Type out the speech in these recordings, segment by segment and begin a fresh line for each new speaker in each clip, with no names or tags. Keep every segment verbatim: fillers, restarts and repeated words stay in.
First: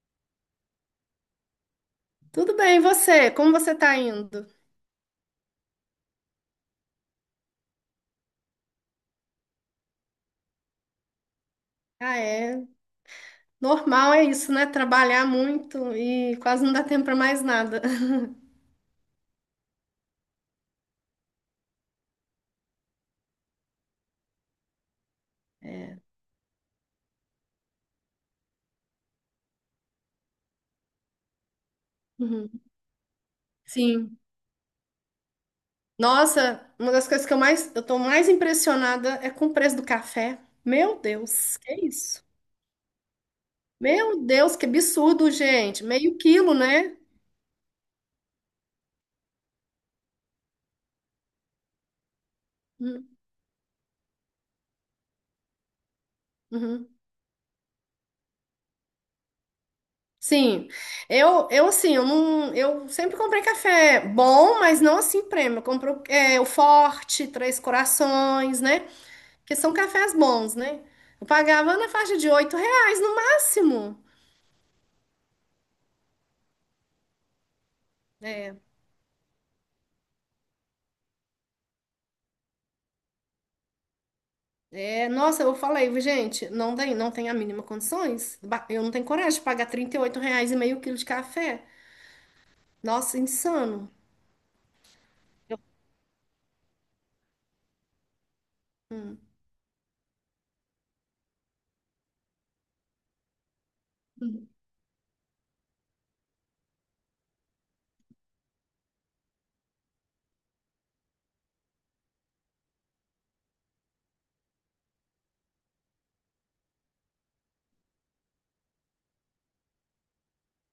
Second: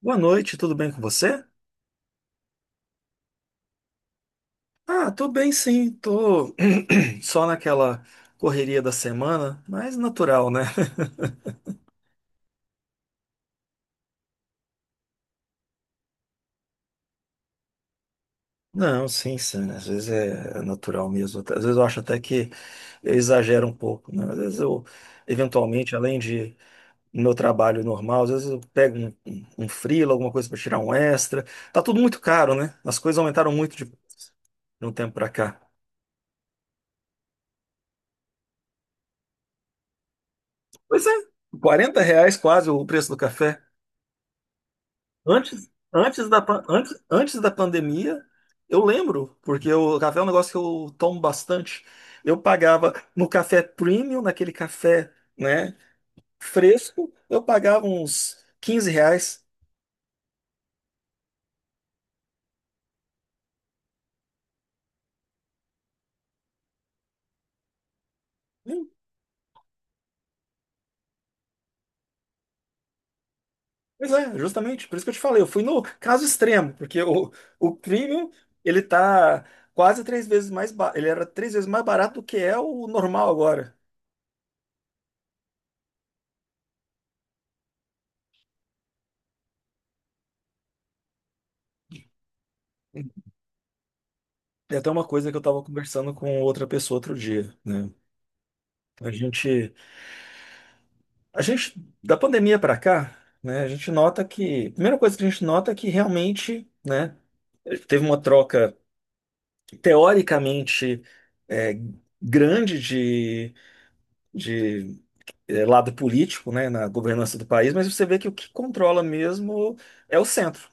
Boa noite, tudo bem com você?
Tudo bem, e você? Como você tá indo?
Ah, tô bem, sim, tô só naquela correria da semana, mas natural, né?
Ah, é. Normal é isso, né? Trabalhar muito e quase não dá tempo para mais nada.
Não, sim, sim, às vezes é natural mesmo. Às vezes eu acho até que eu exagero um pouco, né? Às vezes eu, eventualmente, além de no meu trabalho normal, às vezes eu pego um, um, um freela, alguma coisa para tirar um extra. Tá tudo muito
Uhum.
caro, né? As coisas aumentaram muito de, de
Sim.
um tempo para cá.
Nossa, uma das coisas que eu mais, eu tô mais impressionada é com o preço do café. Meu
Pois é.
Deus, que
Quarenta
isso?
reais quase o preço do café.
Meu Deus, que absurdo,
Antes,
gente. Meio
antes da,
quilo,
pan- antes,
né?
antes da pandemia, eu lembro, porque o café é um negócio que eu tomo bastante. Eu pagava
Uhum.
no café premium, naquele café, né,
Uhum.
fresco, eu pagava uns quinze reais.
Sim. Eu, eu assim, eu não, eu sempre comprei café bom, mas não assim prêmio. Eu compro é, o Forte, Três Corações, né?
Hum.
Porque são cafés bons, né? Eu pagava na faixa de oito reais no máximo.
Pois é, justamente, por isso que eu te falei, eu fui no caso extremo, porque o, o premium,
É,
ele tá quase três vezes mais, ba- ele era três vezes mais barato do que é o normal agora.
é, nossa, eu falei, gente, não tem, não tem a mínima condições. Ba- Eu não tenho coragem de pagar trinta e oito reais e meio quilo de café. Nossa, insano.
É até uma coisa que eu estava conversando com outra pessoa outro dia, né? A
Hum,
gente A gente, da pandemia para cá, né, a gente nota que a primeira coisa que a gente nota é que realmente, né, teve uma troca teoricamente é, grande de, de é, lado político, né, na governança do país, mas você vê que o que controla mesmo é o centro.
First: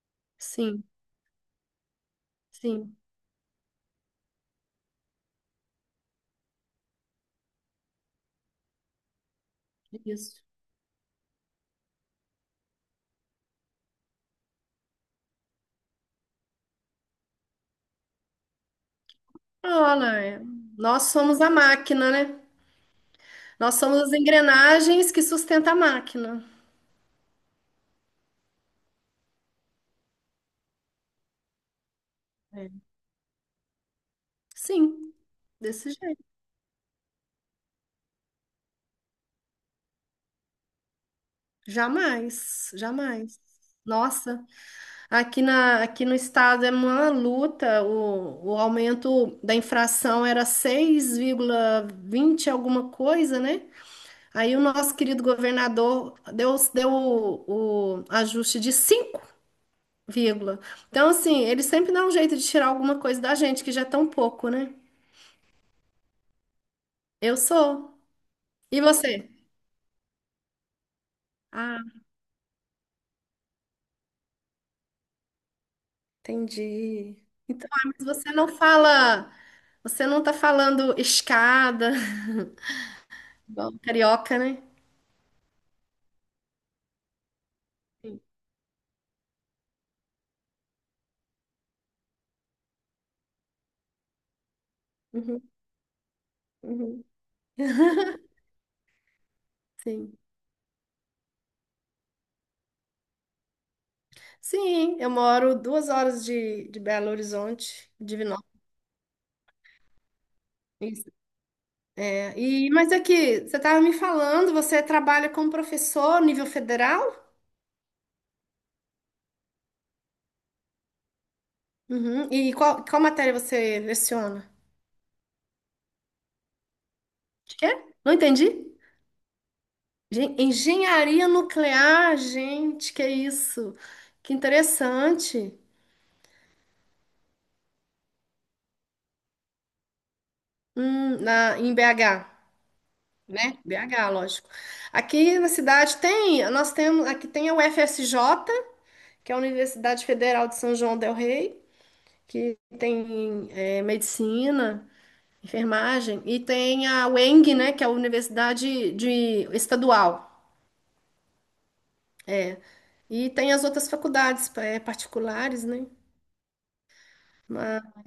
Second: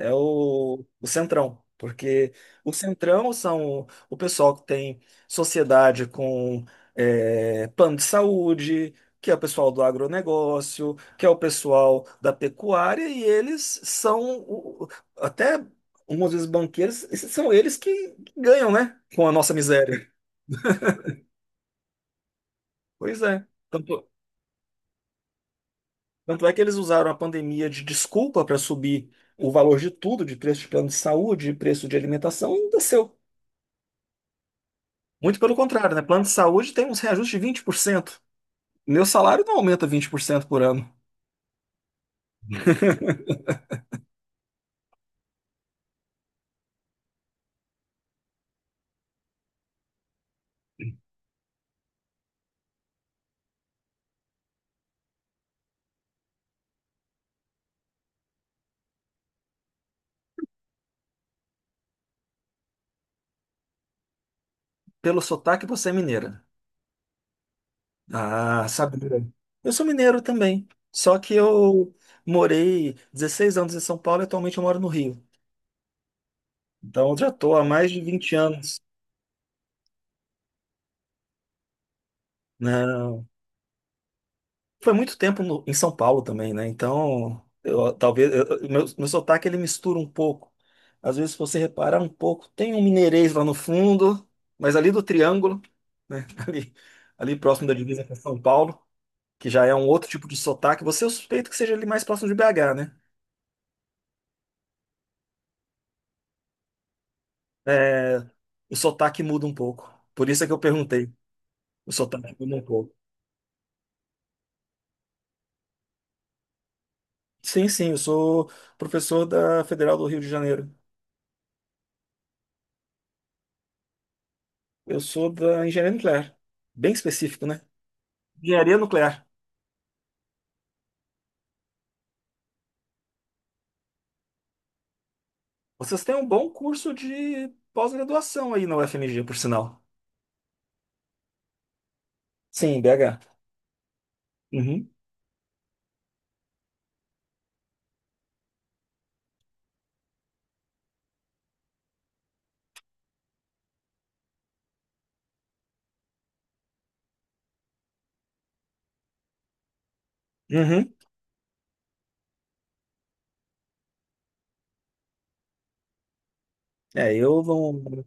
É o,
sim,
o Centrão, porque o
sim,
Centrão são o pessoal que tem sociedade com eh, plano de saúde, que é o pessoal do
isso.
agronegócio, que é o pessoal da pecuária, e eles são o- o- até algumas vezes banqueiros, esses são eles que ganham, né? Com a nossa miséria.
Olha, é, nós somos a máquina, né?
Pois é.
Nós somos
Tanto,
as engrenagens que sustentam a máquina.
tanto é que eles usaram a pandemia de desculpa para subir o valor de tudo, de preço de plano de saúde, de preço de alimentação, e
É.
ainda
Sim,
muito pelo
desse
contrário, né? Plano
jeito.
de saúde tem uns reajustes de vinte por cento. Meu salário não aumenta vinte por cento por ano.
Jamais, jamais. Nossa. Aqui, na, aqui no estado é uma luta, o, o aumento da infração era seis vírgula vinte alguma coisa, né? Aí o nosso querido governador deu, deu o, o ajuste de cinco vírgula. Então, assim, ele sempre dá um jeito de tirar alguma coisa da gente, que já é tão pouco, né?
Pelo sotaque, você é mineira.
Eu sou.
Ah,
E
sabe? Mineira.
você?
Eu sou mineiro também. Só que
Ah,
eu morei dezesseis anos em São Paulo e atualmente eu moro no Rio. Então
entendi.
eu já estou há
Então, ah,
mais de
mas você
vinte
não
anos.
fala, você não tá falando escada,
Não.
igual carioca, né?
Foi muito tempo no- em São Paulo também, né? Então, eu- talvez eu- eu- meu, meu sotaque ele mistura um pouco. Às vezes, se você reparar um pouco, tem um mineirês lá no fundo, mas ali do
Uhum,
triângulo, né? Ali,
uhum.
ali próximo da divisa com São Paulo, que já é um outro
Sim.
tipo de sotaque. Você, eu suspeito que seja ali mais próximo de B H, né?
Sim, eu moro duas horas de, de Belo Horizonte,
É,
Divinópolis.
o sotaque muda um pouco. Por isso é que eu perguntei. O sotaque
É,
muda um
e, mas
pouco.
aqui, você estava me falando, você trabalha como professor nível federal?
Sim, sim, eu sou professor da Federal do Rio de Janeiro.
Uhum. E qual, qual matéria você leciona?
Eu sou da engenharia nuclear. Bem específico,
De
né?
quê? Não entendi.
Engenharia nuclear.
Gen- Engenharia nuclear, gente, que isso? Que interessante.
Vocês têm um bom curso de pós-graduação aí na U F M G, por sinal.
Hum, na, em B H,
Sim, B H.
né? B H, lógico.
Uhum.
Aqui na cidade tem, nós temos, aqui tem a U F S J, que é a Universidade Federal de São João del Rei, que tem é, medicina, enfermagem, e tem a U E N G, né, que é a Universidade de, Estadual.
Uhum.
E tem as outras faculdades é, particulares, né?
É, eu
Mas
não.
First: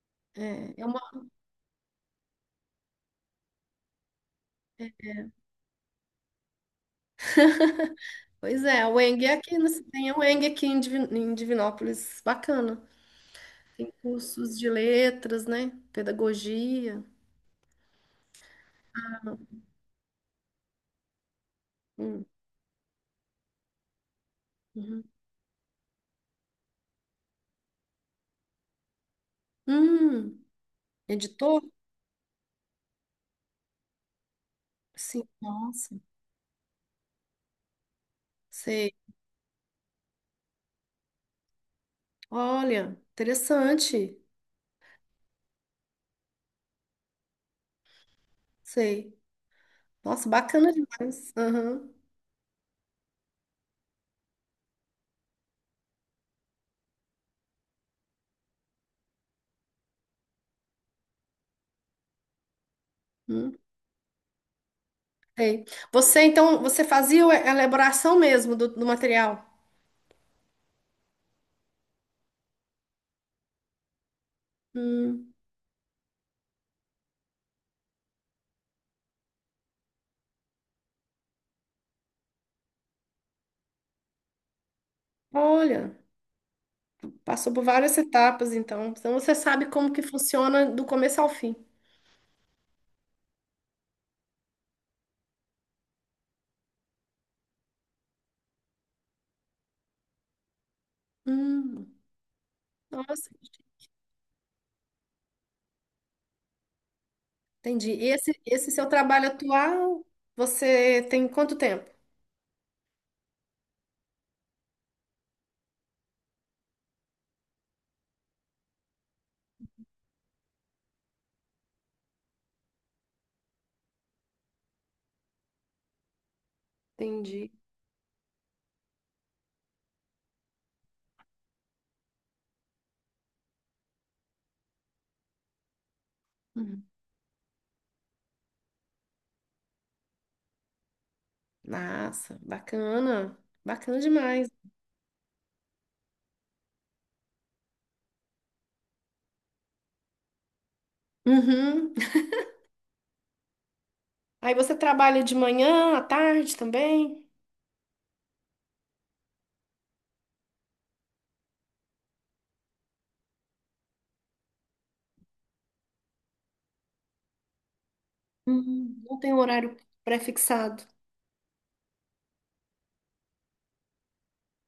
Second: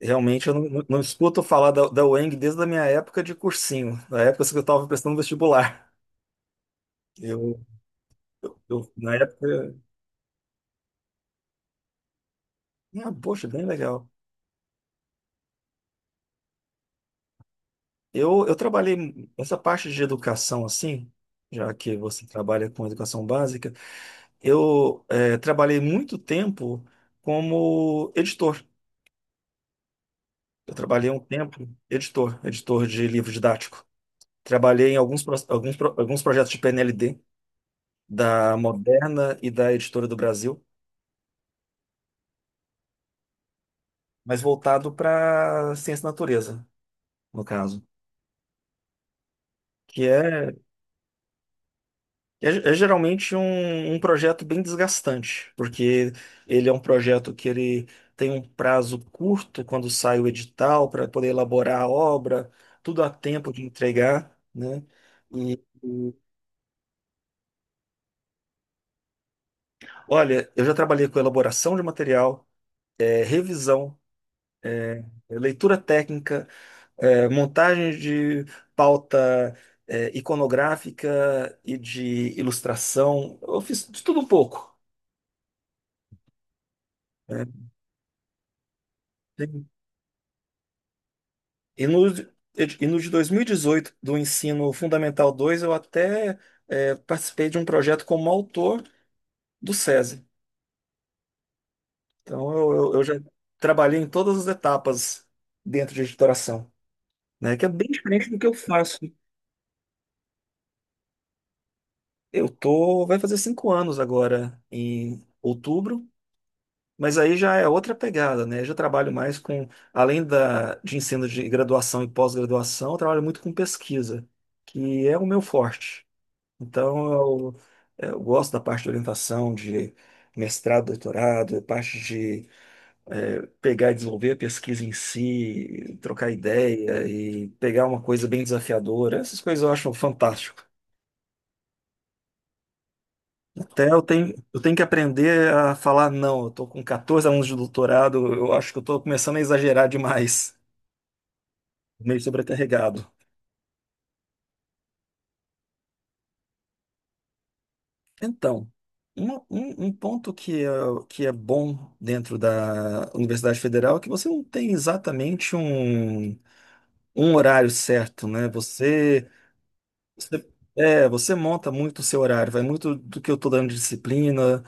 Realmente eu não,
é uma,
não escuto falar da, da U E N G desde a minha época de cursinho, da época que eu estava prestando vestibular. Eu, eu,
pois é, a
eu- na
U E N G é aqui, né,
época,
tem a U E N G aqui em Divi- em Divinópolis, bacana.
ah, poxa, bem
Tem
legal.
cursos de letras, né? Pedagogia.
Eu, eu trabalhei essa parte de educação assim, já que você
Hum,
trabalha com educação básica,
uhum.
eu eh, trabalhei muito tempo como editor.
Hum,
Eu trabalhei um
editor?
tempo editor, editor de livro didático. Trabalhei em alguns,
Sim,
pro- alguns, pro-
nossa.
alguns projetos de P N L D da
Sei.
Moderna e da Editora do Brasil.
Olha, interessante.
Mas voltado para ciência da natureza, no caso.
Sei.
Que
Nossa,
é, é,
bacana demais. Aham.
é geralmente um, um projeto bem desgastante, porque ele é um projeto que ele tem um prazo curto quando sai o edital para poder elaborar a obra, tudo a tempo
Hum,
de entregar, né? E,
sei.
e,
Você, então, você fazia a elaboração mesmo do, do material?
olha, eu já trabalhei com elaboração de material, eh, revisão,
Hum,
eh, leitura técnica, é, montagem de pauta é, iconográfica e de ilustração. Eu fiz de tudo um pouco,
olha, passou por
né?
várias etapas, então. Então você
Tem-
sabe como que funciona do começo ao fim.
E no, e no de dois mil e dezoito, do Ensino Fundamental dois eu até é, participei de um projeto como autor do SESI.
Hum,
Então, eu, eu- eu já
nossa,
trabalhei em todas as etapas dentro de editoração, né? Que é bem
entendi. E
diferente
Esse,
do que eu
esse seu
faço.
trabalho atual, você tem quanto tempo?
Eu tô, vai fazer cinco anos agora, em outubro. Mas aí já é outra pegada, né? Eu já trabalho mais com, além da, de ensino de graduação e pós-graduação, eu trabalho muito com pesquisa, que é o meu forte. Então,
Entendi.
eu, eu gosto da parte de orientação, de mestrado, doutorado, parte de eh, pegar e desenvolver a pesquisa em si, trocar
Uhum.
ideia e pegar uma coisa bem desafiadora. Essas coisas eu acho fantástico.
Nossa, bacana.
Até
Bacana
eu tenho,
demais.
eu tenho que aprender a falar não. Eu tô com quatorze anos de doutorado, eu acho que eu tô começando a exagerar demais,
Uhum.
meio sobrecarregado.
Aí você trabalha de manhã, à tarde também?
Então, uma- um, um ponto que é, que é, bom dentro da Universidade Federal é que você não tem exatamente um, um horário certo, né?
Hum, não
Você,
tem um horário
você,
pré-fixado.
é, você monta muito o seu horário, vai muito do que eu estou dando de disciplina,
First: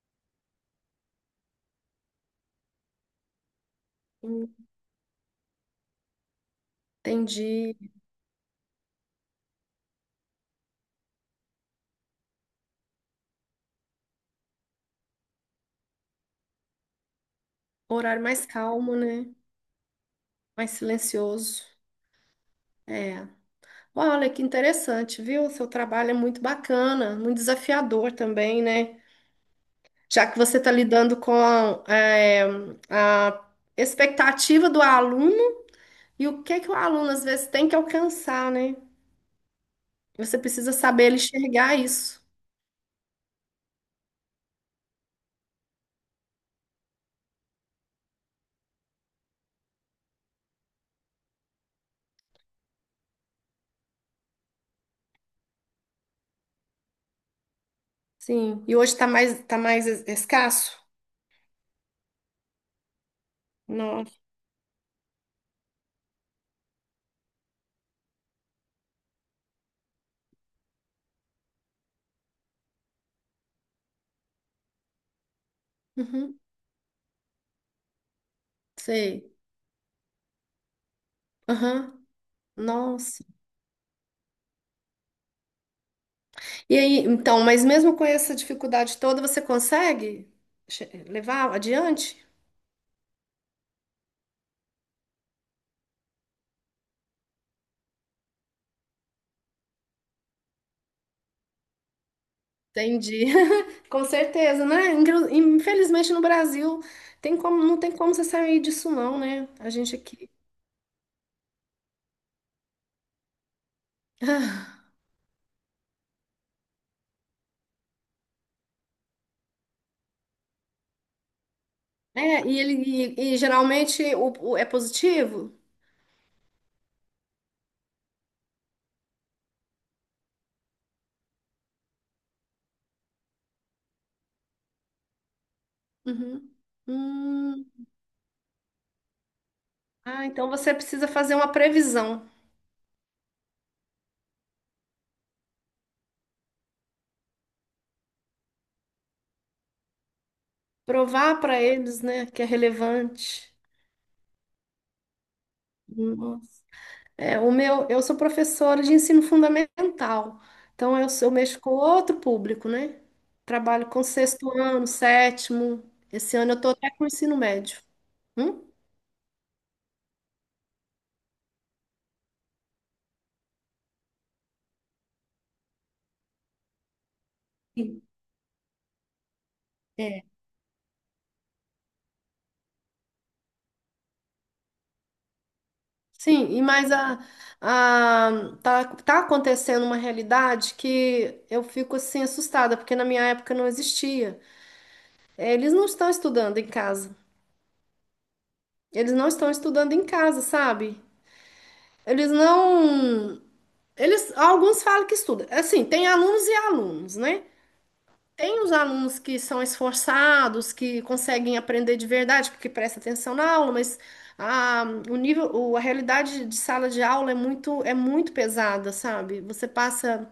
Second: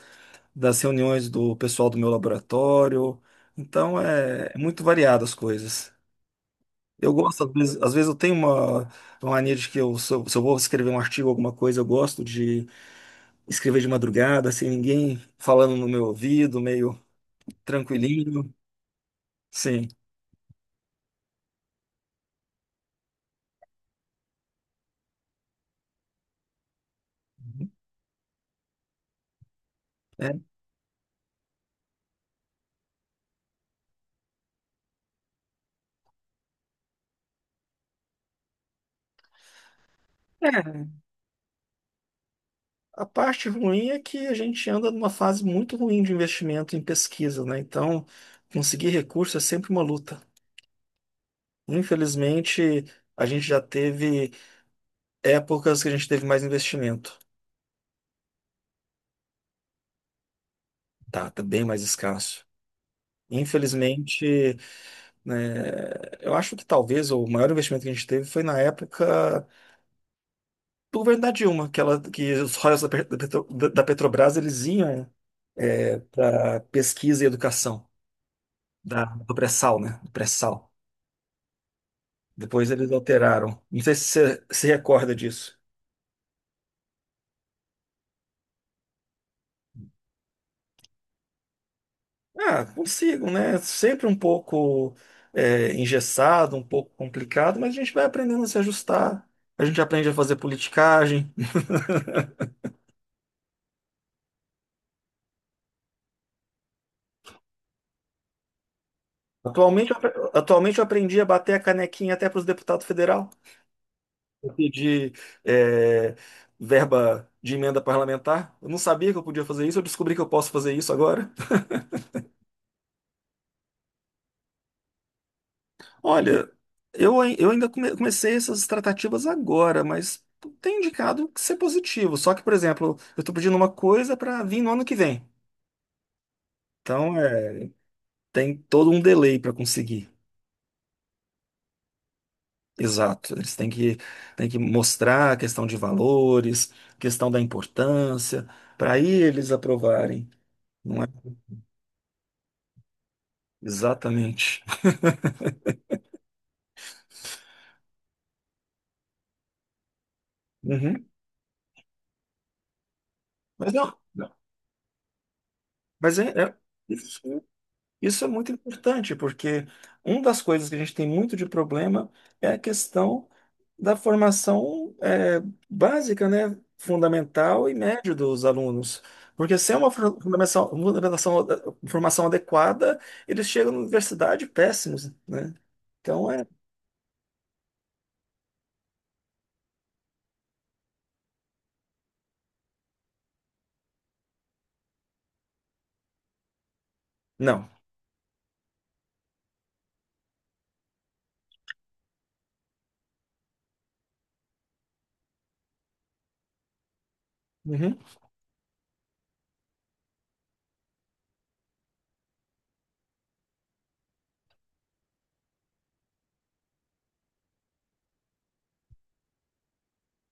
das reuniões do pessoal do meu laboratório. Então, é é
Hum,
muito variado as coisas. Eu gosto, às
Entendi.
vezes, às vezes eu tenho uma, uma mania de que eu, se eu, se eu vou escrever um artigo, alguma coisa, eu gosto de escrever de madrugada, sem ninguém falando no meu ouvido, meio
Um horário mais
tranquilinho.
calmo, né?
Sim.
Mais silencioso. É. Olha, que interessante, viu? O seu trabalho é muito bacana, muito desafiador também, né? Já
É.
que você está lidando com é, a expectativa do aluno e o que é que o aluno às vezes tem que alcançar, né? Você precisa
É,
saber enxergar isso.
a parte ruim é que a gente anda numa fase muito ruim de investimento em pesquisa, né? Então, conseguir recurso é sempre uma luta. Infelizmente, a gente já teve épocas que a gente teve mais investimento.
Sim. E hoje está mais, tá mais es- escasso?
Tá, tá bem mais escasso.
Nossa.
Infelizmente, né? Eu acho que talvez o maior investimento que a gente teve foi na época do governo da Dilma, que, ela, que os royalties da, Pe- da Petro- da- da Petrobras eles iam
Uhum.
para pesquisa e educação da,
Sei.
do pré-sal, né? Do pré-sal.
Aham.
Depois eles
Nossa.
alteraram. Não sei se você se recorda disso.
E aí, então, mas mesmo com essa dificuldade toda, você consegue che- levar adiante?
Ah, consigo, né? Sempre um pouco é, engessado, um pouco complicado, mas a gente vai aprendendo a se ajustar. A gente aprende a fazer politicagem.
Entendi. Com certeza, né? Inclu- Infelizmente no Brasil tem como, não tem como você sair disso não, né? A
Atualmente,
gente
eu apre-
aqui.
atualmente eu aprendi a bater a canequinha até para os deputados federal. Eu pedi é, verba de emenda parlamentar. Eu não sabia que eu podia fazer isso, eu descobri que eu posso fazer isso agora.
É, e ele e, e geralmente o, o- é positivo?
Olha, eu, ai- eu ainda come- comecei essas tratativas agora, mas tem indicado que ser positivo. Só que, por exemplo, eu estou pedindo uma coisa para vir no ano que vem.
Uhum.
Então, é,
Hum.
tem todo um delay para conseguir.
Ah, então você precisa fazer uma previsão,
Exato. Eles têm que, têm que mostrar a questão de valores, questão da importância, para aí eles aprovarem, não é?
provar para eles, né, que é relevante.
Exatamente.
É, o meu, eu sou professora de ensino fundamental, então
Uhum.
eu, sou- eu mexo com outro público, né?
Mas
Trabalho
não,
com
não.
sexto ano, sétimo.
mas é,
Esse ano
é-
eu estou até com o ensino
isso,
médio.
isso é muito
Hum?
importante, porque uma das coisas que a gente tem muito de problema é a questão da formação é, básica, né, fundamental e
Sim.
média dos alunos. Porque sem uma for-
É.
fundamentação, fundamentação- formação adequada, eles chegam na universidade péssimos, né? Então é.
Sim, e mas a, a, tá, tá acontecendo uma realidade que eu fico assim assustada, porque na minha época não existia. É, eles não estão estudando em casa.
Não.
Eles não estão estudando em casa, sabe? Eles não. Eles, alguns falam que estudam. Assim, tem alunos e alunos, né?
Uhum,
Tem os alunos que são esforçados, que conseguem aprender de verdade, porque presta atenção na aula, mas a, o nível, o- a realidade de sala de aula é muito, é muito pesada, sabe? Você passa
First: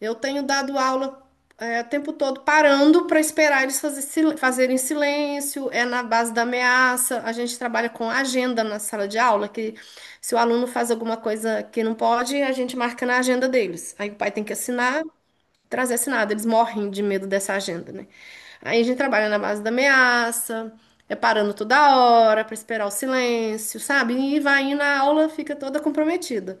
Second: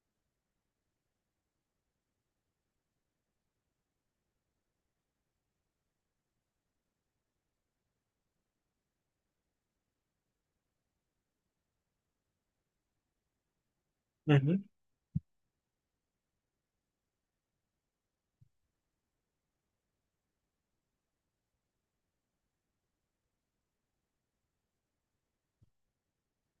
eu tenho dado aula é, o tempo todo parando para esperar eles fazer sil- fazerem silêncio, é na base da ameaça. A gente trabalha com agenda na sala de aula, que se o aluno faz alguma coisa que não pode, a gente marca na agenda deles. Aí o pai tem que
uhum.
assinar, trazer assinado. Eles morrem de medo dessa agenda, né? Aí a gente trabalha na base da ameaça, é parando toda hora para esperar o silêncio, sabe? E vai indo, a aula fica toda comprometida.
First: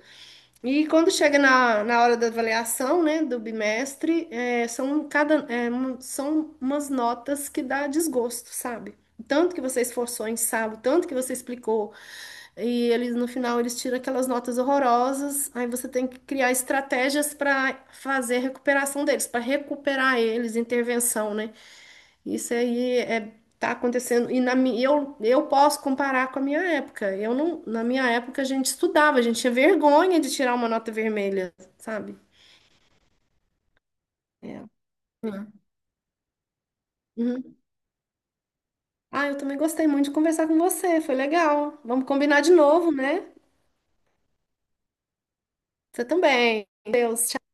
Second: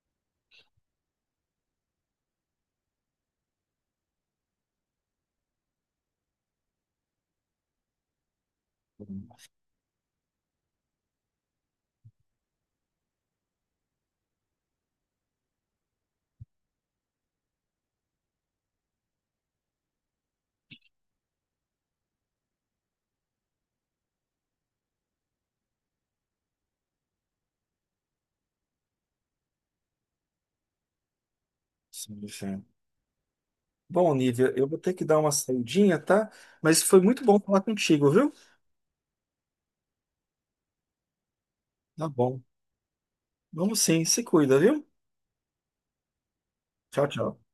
E quando chega na, na hora da avaliação, né, do bimestre, é, são cada, é, um- são umas notas que dá desgosto, sabe? O tanto que você esforçou em sala, o tanto que você explicou, e eles no final eles tiram aquelas notas horrorosas, aí você tem que criar estratégias para fazer a recuperação deles, para recuperar eles, intervenção, né? Isso aí é, tá acontecendo. E na, mi- eu, eu posso comparar com a minha época. Eu não, na minha época a gente estudava, a gente tinha vergonha de tirar uma nota vermelha, sabe?
Sim, sim. Bom, Nívia,
É.
eu vou ter que dar uma
Hum.
saidinha, tá? Mas foi muito bom
Uhum.
falar contigo, viu?
Ah, eu também gostei muito de conversar com você, foi legal. Vamos
Tá bom.
combinar de novo, né?
Vamos sim, se cuida, viu?
Você também.
Tchau,
Deus,
tchau.
tchau.